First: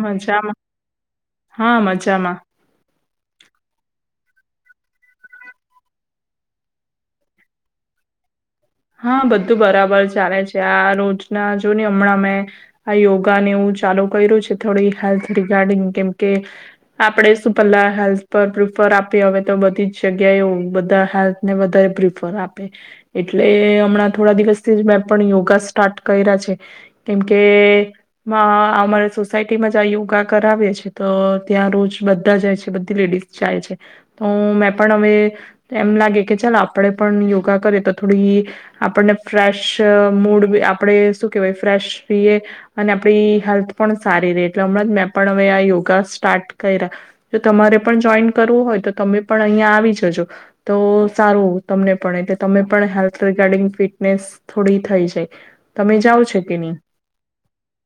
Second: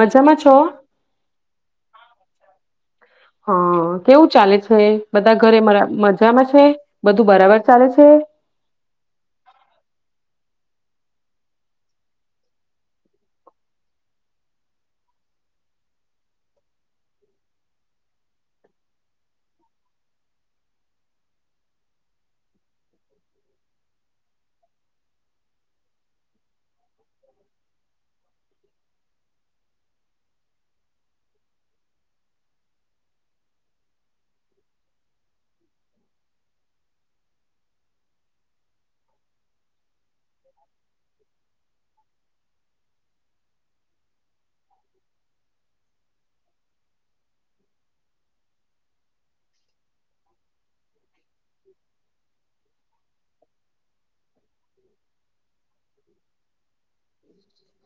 મજામાં હા મજા. મજામાં. હા કેવું ચાલે છે બધા મરા ઘરે મજામાં છે બધું બરાબર ચાલે છે. હા બધું બરાબર ચાલે છે આ રોજના જો ને હમણાં મેં આ યોગા ને એવું ચાલુ કર્યું છે થોડી હેલ્થ રિગાર્ડિંગ કેમકે આપણે શું પહેલા હેલ્થ પર પ્રિફર આપએ હવે તો બધી જ જગ્યાએ એ બધા હેલ્થને વધારે પ્રીફર આપે એટલે. એટલે હમણાં થોડા દિવસથી જ મેં પણ યોગા સ્ટાર્ટ કર્યા છે કેમકે અમારા અ સોસાયટીમાં જં યોગા કરાવે છે તો ત્યાં રોજ બધા જાય છે બધી લેડીઝ જાય છે તો મેં પણ હવે એમ લાગે કે ચાલ આપણે પણ યોગા કરીએ તો થોડી આપણને ફ્રેશ મૂડ બી આપણે શું કેહેવાય ફ્રેશ રહીએ અને આપડી હેલ્થ પણ સારી ર એટલે હમણાં જ મેં પણ હવે આ યોગા સ્ટાર્ટ કર્યા જો તમારે પણ જોઈન કરવું હોય તો તમે પણ અહીયા આવી જજો તો સારું તમને પણ એટલે તમે પણ હેલ્થ રિગાર્ડિંગ ફિટનેસ થોડી થઈ જાય તમે જાઓ છો કે ની.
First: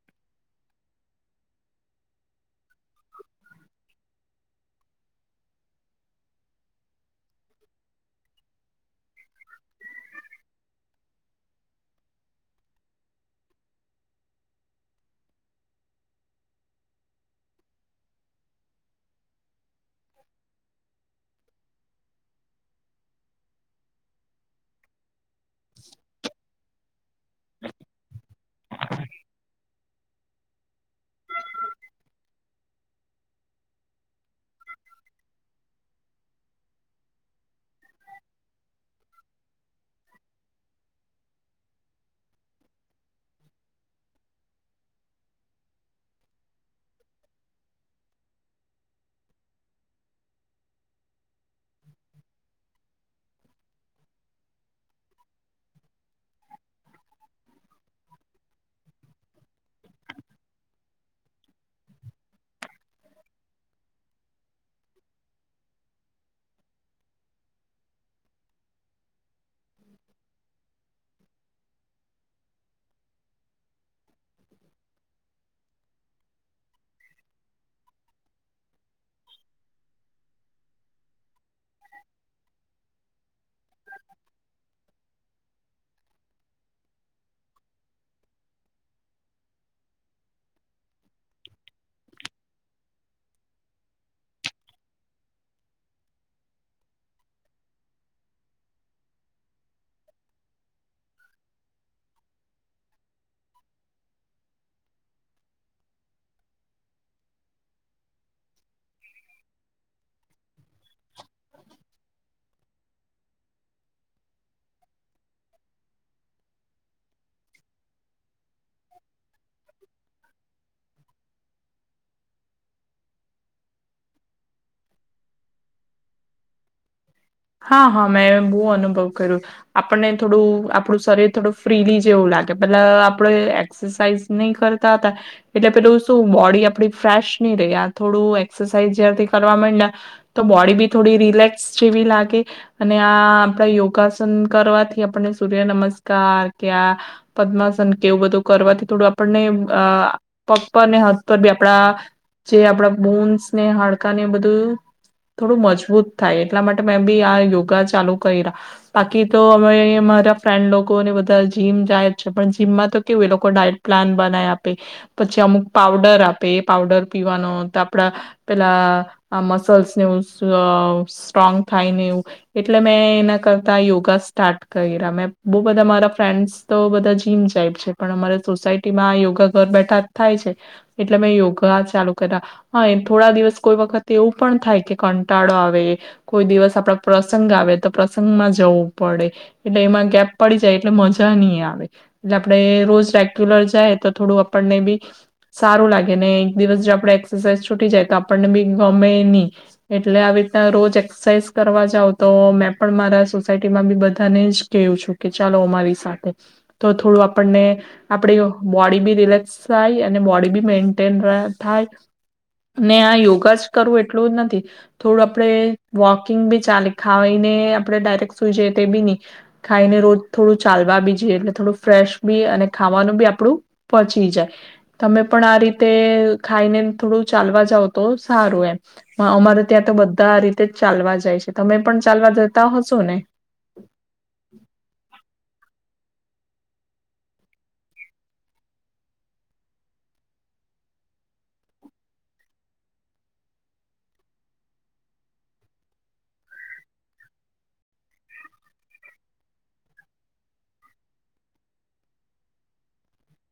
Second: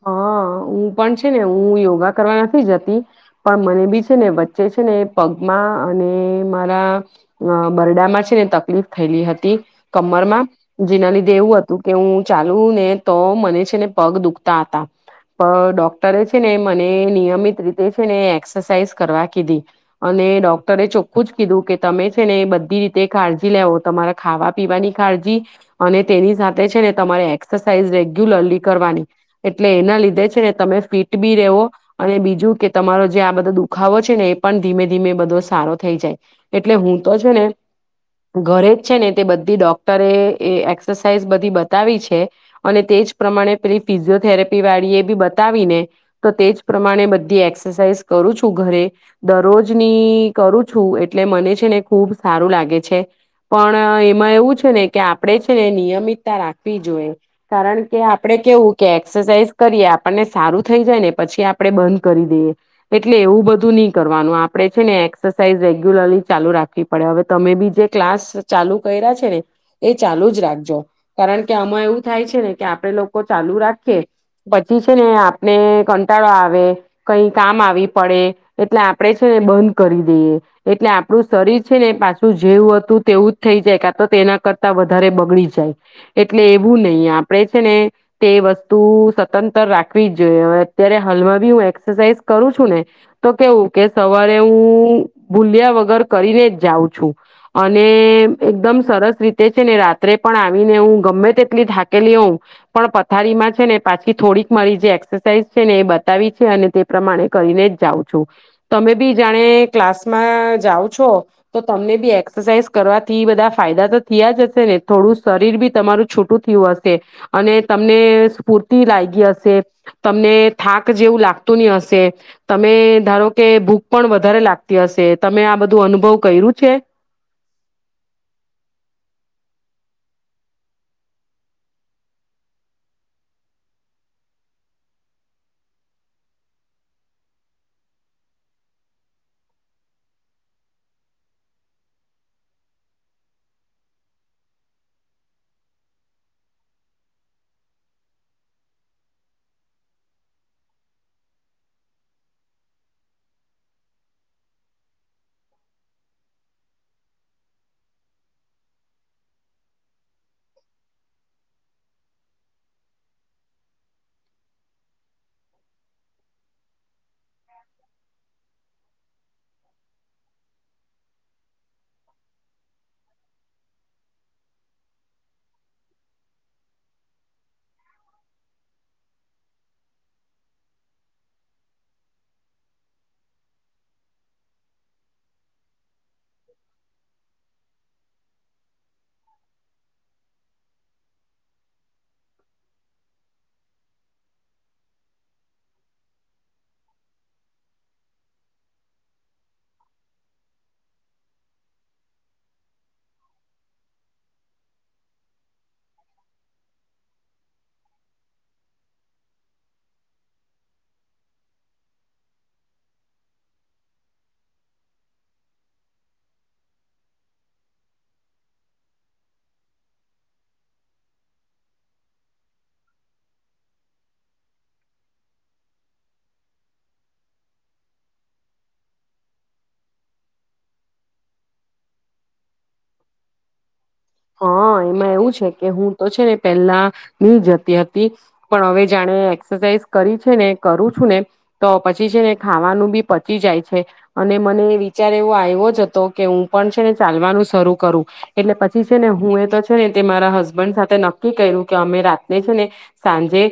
હા હું પણ છે ને હું યોગા કરવા નથી જતી પણ મને બી છે ને વચ્ચે છે ને પગમાં અને મારા અ બરડામાં છે ને તકલીફ થયેલી હતી કમરમાં જેના લીધે એવું હતું કે હું ચાલુ ને તો મને છે ને પગ દુખતા હતા પણ ડોક્ટરે છે ને મને નિયમિત રીતે છે ને એક્સરસાઇઝ કરવા કીધી અને ડોક્ટરે ચોખ્ખું જ કીધું કે તમે છે ને બધી રીતે કાળજી લેવો તમારા ખાવા પીવાની કાળજી અને તેની સાથે છે ને તમારે એક્સરસાઇઝ રેગ્યુલરલી કરવાની એટલે એના લીધે છે ને તમે ફિટ બી રેવો અને બીજું કે તમારો જે આ બધો દુખાવો છે ને એ પણ ધીમે-ધીમે બધો સારો થઈ જાય એટલે હું તો છે ને ઘરે જ છે ને તે બધી ડોક્ટરે એ એક્સરસાઇઝ બધી બતાવી છે અને તે જ પ્રમાણે પેલી ફિઝિયોથેરાપી વાળી એ બી બતાવી ને તો તે જ પ્રમાણે બધી એક્સરસાઇઝ કરું છું ઘરે દરરોજની કરું છું એટલે મને છે ને ખૂબ સારું લાગે છે પણ એમાં એવું છે ને કે આપણે છે ને નિયમિતતા રાખવી જોઈએ કારણ કે આપડણે કેવું કે એક્સરસાઇઝ કરીએ આપણને સારું થઈ જાય ને પછી આપણે બંધ કરી દઈએ એટલે એવું બધું નહી કરવાનું આપણે છે ને એક્સરસાઇઝ રેગ્યુલરલી ચાલુ રાખવી પડે હવે તમે બી જે ક્લાસ ચાલુ કર્યા છે ને એ ચાલુ જ રાખજો કારણ કે આમાં એવું થાય છે ને કે આપડે લોકો ચાલુ રાખીએ પછી છે ને આપણે કંટાળો આવે કઈ કામ આવી પડે એટલે આપડે છે ને બંધ કરી દઈએ એટલે આપડું શરીર છે ને પાછું જેવું હતું તેવું જ થઈ જાય કા તો તેના કરતા વધારે બગડી જાય એટલે એવું નહી આપને તે વસ્તુ સતંતર રાખવી જ જોઈએ અત્યારે હાલમાં બી હું એક્સરસાઇઝ કરું છું ને તો કેવું કે સવારે હું ભૂલ્યા વગર કરીને જ જાઉં છું અને એકદમ સરસ રીતે છે ને રાત્રે પણ આવીને હું ગમે તેટલી થાકી લી હું પણ પથારીમાં છે ને પાછી થોડીક મારી જે એક્સરસાઇઝ છે ને એ બતાવી છે અને તે પ્રમાણે કરીને જ જાઉ છું તમે બી જાણે ક્લાસમાં જાઉ છો તો તમને બી એક્સરસાાઈઝ કરવાથી બધા ફાયદા તો થયા જ હશે ને થોડું શરીર બી તમારું છૂટું થયું હશે અને તમને સ્ફૂર્તિ લાગી હશે તમને થાક જેવું લાગતું ની હશે તમે ધારો કે ભૂખ પણ વધારે લાગતી હશે તમે આ બધું અનુભવ કર્યું છે હા હા મેં બહુ અનુભવ કર્યું, આપણને થોડું આપણું શરીર થોડું ફ્રીલી જેવું લાગે પેલા આપણે એક્સરસાઇઝ ની કરતા હતા એટલે પેલું શું બોડી આપડી ફ્રેશ નહી રેહ આ થોડું એક્સરસાઇઝ જારથી કરવા માંડયા તો બોડી બી થોડી રિલેક્સ જેવી લાગે અને આ આપણા યોગાસન કરવાથી આપને સૂર્ય નમસ્કાર કે આ પદ્માસન કેવું બધું કરવાથી થોડું આપણને પગ પરને હથ પર બી આપડા જે આપડા બોન્સ ને હડકા ને બધું થોડું મજબૂત થાય એટલા માટે મેં બી આ યોગા ચાલુ કરી્યા બાકી તો અમે અહીં અમારા ફ્રેન્ડ લોકોને બધા જીમ જાય જાય છે પણ જીમમાં તો કેવું એ લોકો ડાયટ પ્લાન બનાવી આપે પછી અમુક પાવડર આપે એ પાવડર પીવાનો તો આપડા પેલા મસલ્સને સ્ટ્રોંગ થાય ને એવું એટલે મેં એના કરતા યોગા સ્ટાર્ટ કર્યા મે બહુ બધા મારા ફ્રેન્ડ્સ તો બધા જીમ જાયબ છે પણ અમારા સોસાયટીમાં યોગા ઘર બેઠા જ થાય છે એટલે મેં યોગા ચાલુ કર્યા હા થોડા દિવસ કોઈ વખત એવું પણ થાય કે કંટાળો આવે કોઈ દિવસ આપડા પ્રસંગ આવે તો પ્રસંગમાં જવું પડે એટલે એમાં ગેપ પડી જાય એટલે મજા નહી આવે એટલે આપડે રોજ રેગ્યુલર જાય તો થોડું આપણને બી સારું લાગે ને એક દિવસ જો આપણે એક્સરસાઇઝ છૂટી જાય તો આપણને બી ગમે નહી એટલે આવી રીતના રોજ એસાઇઝ કરવા જાવ તો મેં પણ મારા સોસાયટીમાં બી બધાને જ કેહું છું કે ચાલો અમારી સાથે તો થોડું આપણને આપડી બોડી બી રિલેક્સ થાય અને બોડી બી મેન્ટેન થાય ને આ યોગા જ કરવું એટલું જ નથી થોડું આપણે વોકિંગ બી ચા ખાઈને આપણે ડાયરેક્ટ સુઈ જઈએ તે બી નહી ખાઈને રોજ થોડું ચાલવા બી જઈએ એટલે થોડું ફ્રેશ બી અને ખાવાનું બી આપડું પચી જાય તમે પણ આ રીતે ખાઈને થોડું ચાલવા જાવ તો સારું એમ અમારે ત્યાં તો બધા રતે ચાલવા જાય છે તમે પણ ચાલવા જતા હોશો ને હા એમાં એવું છે કે હું, તો છે ને પહેલા નહી જતી હતી પણ હવે જાણે એક્સરસાઇઝ કરી છે ને કરું છું ને તો પછી છે ને ખાવાનું બી પચી જાય છે અને મને વિચાર એવો આવ્યો જ હતો કે હું પણ છે ને ચાલવાનું શરૂ કરું એટલે ને હું એ તો છેને મારા હસબન્ડ સાથે નક્કી કર્યું કે અમે રાતને છે ને સાંજે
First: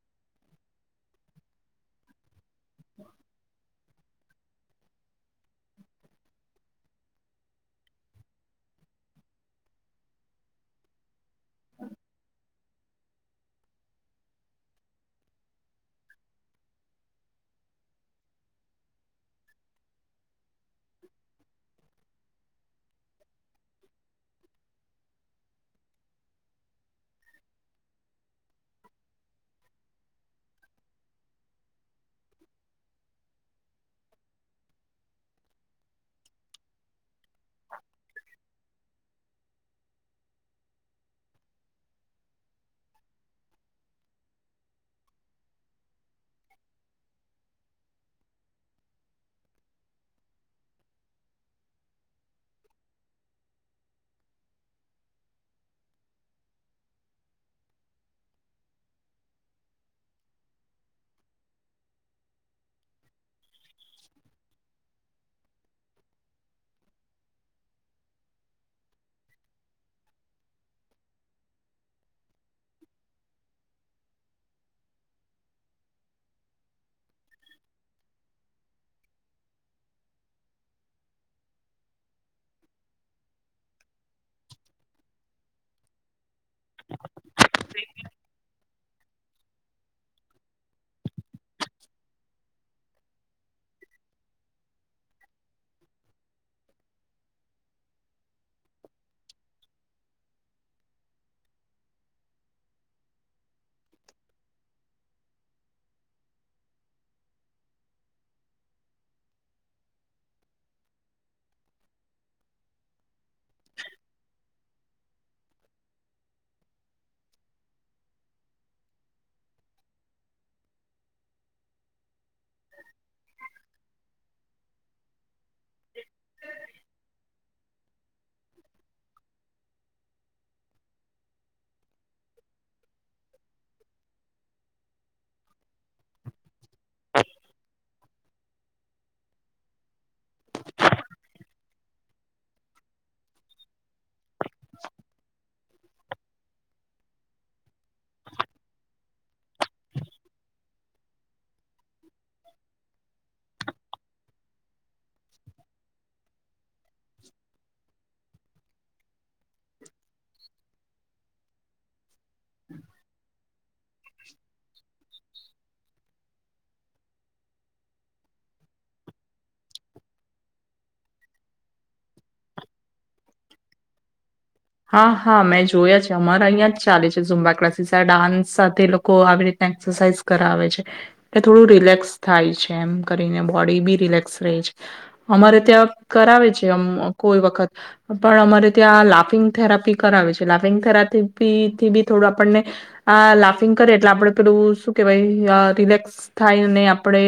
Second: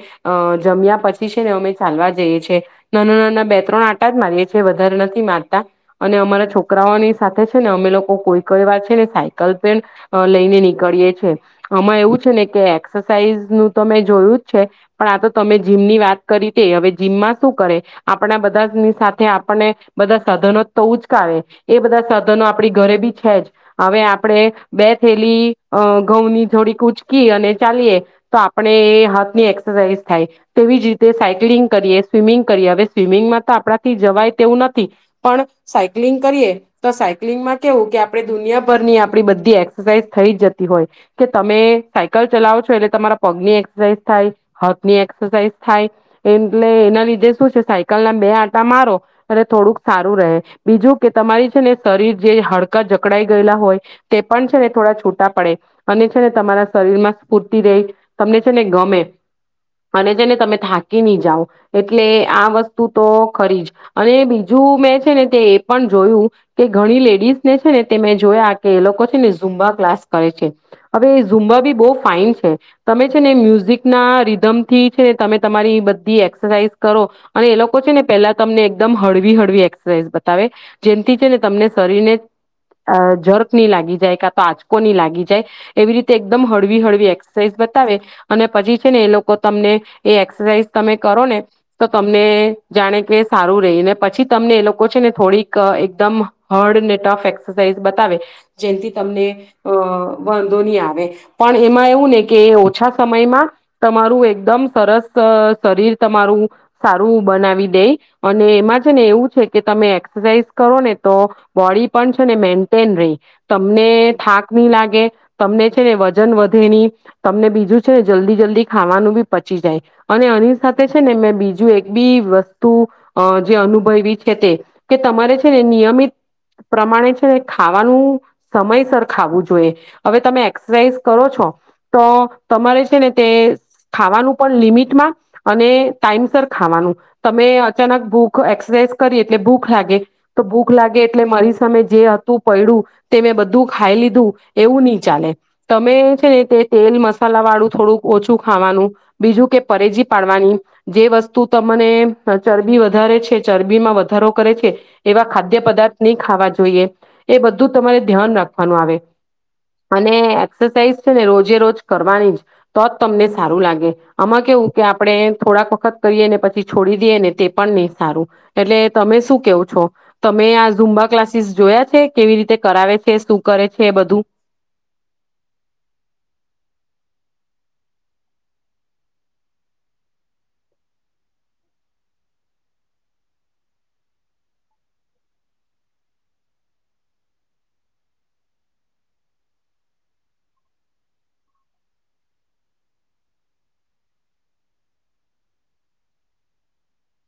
જમ્યા પછી છે ને અમે ચાલવા જઈએ છેએ નાના, નાના બે, ત્રણ આટા જ મારીએ છીએ વધારે નથી મારતા અને અમારા છોકરાઓની સાથે છે ને અમે લોકો કોઈ ક વાત છે ને સાયકલ પણ લઈને નીકળીએ છે આમાં એવું છે ને કે એક્સરસાઇઝ ન તો મેં જોયું જ છે પણ આ તો તમે જીમની વાત કરી તે હવે જીમમાં શું કરે આપણા બધાની સાથે આપણને બધા સાધનો તો ઉચકાવે એ બધા સાધનો આપડી ઘરે બી છે જ હવે આપણે બે થેલી ઘઉંની જોડીક ઉચકી અને ચાલીએ તો આપણે હાથ ની એક્સરસાઇઝ થાય તેવીજ રીતે સાયક્લિંગ કરીએ સ્વિમિંગ કરીએ હવે સ્વિમિંગમાં તો આપણાથી જવાય તેવું નથી પણ સાયક્લિંગ કરીએ તો સાયક્લિંગમાં કેવું કે આપણે દુનિયાભરની આપડી બધી એક્સરસાઇઝ થઈ જતી હોય કે તમે સાયકલ ચલાવો છો એટલે તમારા પગની એક્સરસાઇઝ થાય, હાથ ની એક્સરસાઇઝ થાય, એટલે એના લીધે શું છે સાયકલ ના બે આટા મારો અને થોડુંક સારું રહે બીજું કે તમારી છે ને શરીર જે હડકા જકડાાઈ ગયેલા હોય થોડા છૂટા પડે અને છે ને તમારા શરીર માં સ્ફૂર્તિ રહી તમને છે ને ગમે અને છે ને તમે થાકી નહી, જાઓ એટલે આ વસ્તુ તો ખરી જ અને બીજું મેં છે ને તે એ પણ જોયું કે ઘણી લેડીસ ને છે ને તે મેં જોયા કે એ લોકો ને ઝૂબા ક્લાસ કરે છે હવે ઝુંમબા બી બહ ફાઈન છે તમે છે ને મ્યુઝિક ના રીધમ થી છે ને તમે તમારી બધી એક્સરસાઇઝ કરો અને એ લોકો છે ને પેલા તમને એકદમ હળવી હળવી એક્સરસાઝ બતાવે જેમથી છે ને તમને શરીરને જરક નની લાગી જ તો આજકોની લાગી જાય એવી રીતે એકદમ હળવી હળવી એક્સરસાઇઝ બતાવે અને પછી છે ને એ લોકો તમને, એ એક્સરસાઇઝ તમે કરો ને તો તમને જાણે કે એ સારું રહી ને પછી તમને એ લોકો છે ને થોડીક એકદમ હારડ ને ટફ એક્સરસાઇઝ બતાવે. જેથી તમને, અ વાંધો નહીં આવે, પણ એમાં એવું ને કે ઓછા સમયમાં તમારું એકદમ સરસ શરીર તમારું, સારું બનાવી દે, અને એમાં છે ને એવું છે કે તમે એક્સરસાઇઝ કરો ને તો, બોડી પણ છે ને મેન્ટેન રેય. તમને થાક નહી લાગે, તમને છે ને વજન વધે નહી, તમને બીજું છેને જલ્દી જલ્દી ખાવાનું બી પચી જાય, અને એની સાથે છે ને મેં બીજું એક બી વસ્તુ જે અનુભવી છે તે કે તમારે છે ને નિયમિત પ્રમાણે છે ને ખાવાનું સમયસર ખાવું જોઈએ, હવે તમે એક્સરસાઇઝ કરો છો, તો તમારે છે ને તે ખાવાનું પણ લિમિટમાં, અને ટાઈમસ ખાવાનું, તમે અચાનક ભૂખ એક્સરસાઇઝ કરી એટલે ભૂખ લાગે તો ભૂખ લાગે એટલે મારી સામે જે હતું પડડું તે મેં બધું ખાઈ લીધું એવું નહી ચાલે, તમે છે ને તે તેલ મસાલા વાળું થોડુંક ઓછું ખાવાનું, બીજું કે પરેજી પાડવાની જે વસ્તુ તમને ચરબી વધારે છે ચરબી માં વધારો કરે છે એવા ખાદ્ય પદાર્થ નહી ખાવા જોઈએ, એ બધું તમારે ધ્યાન રાખવાનું આવે, અને એક્સરસાઇઝ છે ને રોજે રોજ કરવાની. તો જ તમને સારું લાગે, આમાં કેવું કે આપણે થોડાક વખત કરીએ ને પછી છોડી દઈએ ને તે પણ નહી સારું, એટલે તમે શું કેવો છો તમે આ ઝૂમબા ક્લાસીસ જોયા છે કેવી રીતે કરાવે છે શું કરે છે બધું? હા હા મેં જોયા છે અમારા અહીં જ ચાલે છે ઝુંમ્બા ક્લાસીસ આ ડાન્સ સાથે લોકો આવી રીતના એક્સરસાઇઝ કરાવે છે, એ થોડું રિલેક્સ થાય છે એમ કરીને બોડી બી રિલેક્સ રહે છે, અમારે ત્યાં કરાવે છેમ કોઈ વખત, પણ અમારે ત્યાં લાફિંગ થેરાપી કરાવે છે લાફિંગ થેરાપીી થી બી થોડું આપણને આ લાફિંગ કરીે એટલે આપડે પેલું શું કેહેવાય રિલેક્સ થાય અને આપણે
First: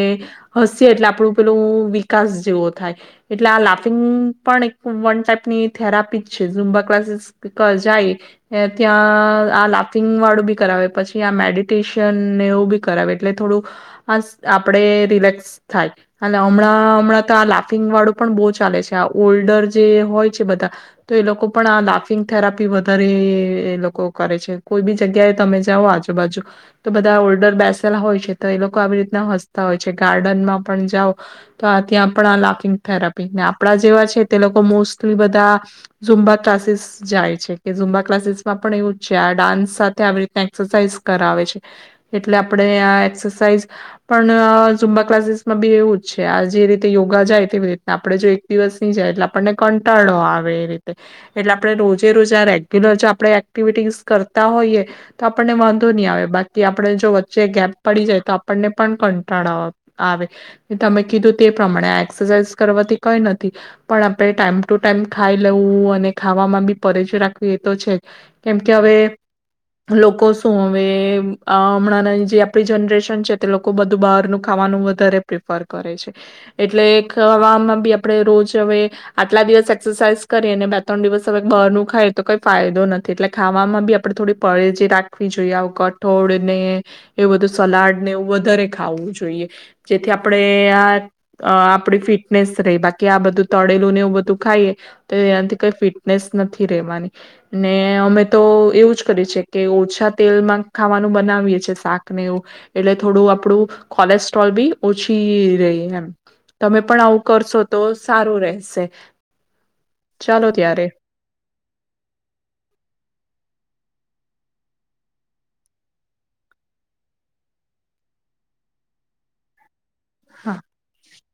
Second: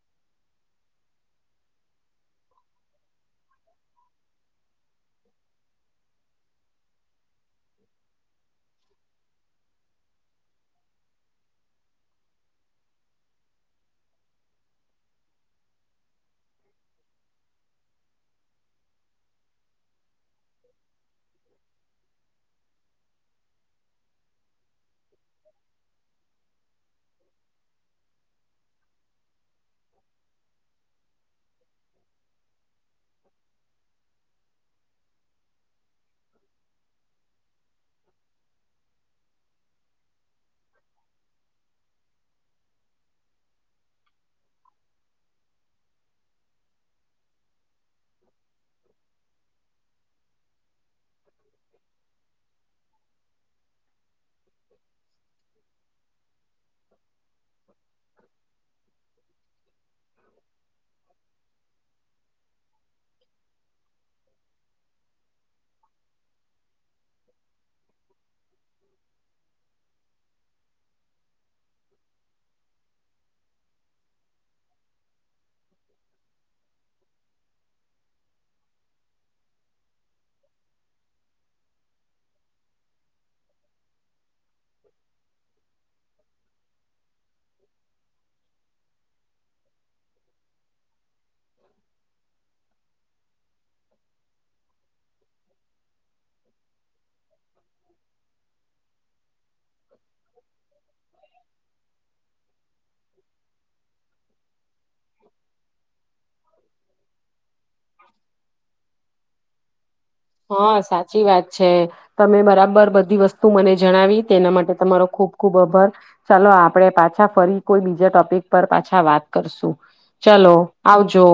હસીએ એટલે આપણું પેલું વિકાસ જેવો થાય એટલે આ લાફિંગ પણ એક વન ટાઈપની થેરાપી જ છે ઝુંબા ક્લાસીસ જાય, ત્યાં આ લાફિંગ વાળું બી કરાવે પછી આ મેડિટેશન એવું બી કરાવે એટલે થોડું, આ આપણે રિલેક્સ થાય અને હમણાં હમણાં તો આ લાફિંગ વાળું પણ બહુ ચાલે છે ઓલ્ડર જે હોય છે બધા, તો એ લોકો પણ આ લાફ લાિંગ થેરાપી વધારે એ લોકો કરે છે કોઈ બી જગ્યાએ તમે જાઓ આજુબાજુ, તો બધા ઓલ્ડર બેસેલા હોય છે તો એ લોકો આવી રીતના હસતા હોય છે ગાર્ડનમાં પણ જાઓ, તો આ ત્યાં પણ આ લાફિંગ થેરાપી ને આપણા જેવા છે તે લોકો મોસ્ટલી બધા, ઝૂમબા ક્લાસીસ જાય છે કે ઝુંમબા ક્લાસીસ માં પણ એવું જ છે આ ડાન્સ સાથે આવી રીતના એક્સરસાઇઝ કરાવે છે, એટલે આપણે આ એક્સરસાઇઝ, પણ ઝુંમબા ક્લાસીસ માં બી એવું જ છે આ જે રીતે યોગા જાય તેવી રીતના આપડે જો એક દિવસ નહી જાય એટલે આપણને કંટાળો આવે એ રીતે, એટલે આપણે રોજે રોજે આ રેગ્યુલર જો આપણે એક્ટિવિટીઝ કરતા હોઈએ તો આપણને વાંધો નહી આવે બાકી આપણે જો વચ્ચે ગેપ પડી જાય તો આપણને પણ કંટાળા આવે તમે કીધું તે પ્રમાણે આ એક્સરસાઇઝ કરવાથી કંઈ નથી પણ આપણે ટાઈમ ટુ ટાઈમ ખાઈ લેવું અને ખાવામાં બી પરચય રાખવી એ તો છે, કેમકે હવે લોકો શું હવે હમણાં જે આપડી જનરેશન છે તે લોકો બધું બહારનું ખાવાનું વધારે પ્રિફર કરે છે, એટલે ખાવામાં બી આપણે રોજ હવે, આટલા દિવસ એક્સરસાઝ કરી ત્રણ દિવસ હવે બારું ખાય તો કઈ ફાયદો નથી એટલે ખાવામાં બી આપણે થોડી પે જે રાખવી જોઈએ આવકટ. ઠોળ ને એવું બધું સલાડ ને એવું વધારે ખાવું જોઈએ, જેથી આપણેે આ આપડી ફિટનેસ રહી બાકી આ બધું તળેલું ને એવું બધું ખાઈએ, તોથી કઈ ફિટનેસ નથી રહેેવાની, ને અમે તો એવું જ કરી છે. કે ઓછા તેલમાં ખાવાનું બનાવીએ છે શાક ને એવું, એટલે થોડું આપણું કોલેસ્ટ્રોલ બી ઓછી રહી એમ તમે પણ આવું કરશો તો સારું રહેશે. ચાલો હા ત્યારે સાચી વાત છે તમે બરાબર બધી વસ્તુ મને જણાવી તેના માટે તમારો ખૂબ-ખુબ આભાર ચાલો આપણેે પાછા ફરી કોઈ બીજા ટોપિક પર પાછા વાત કરશું. હા ચાલો આવજો.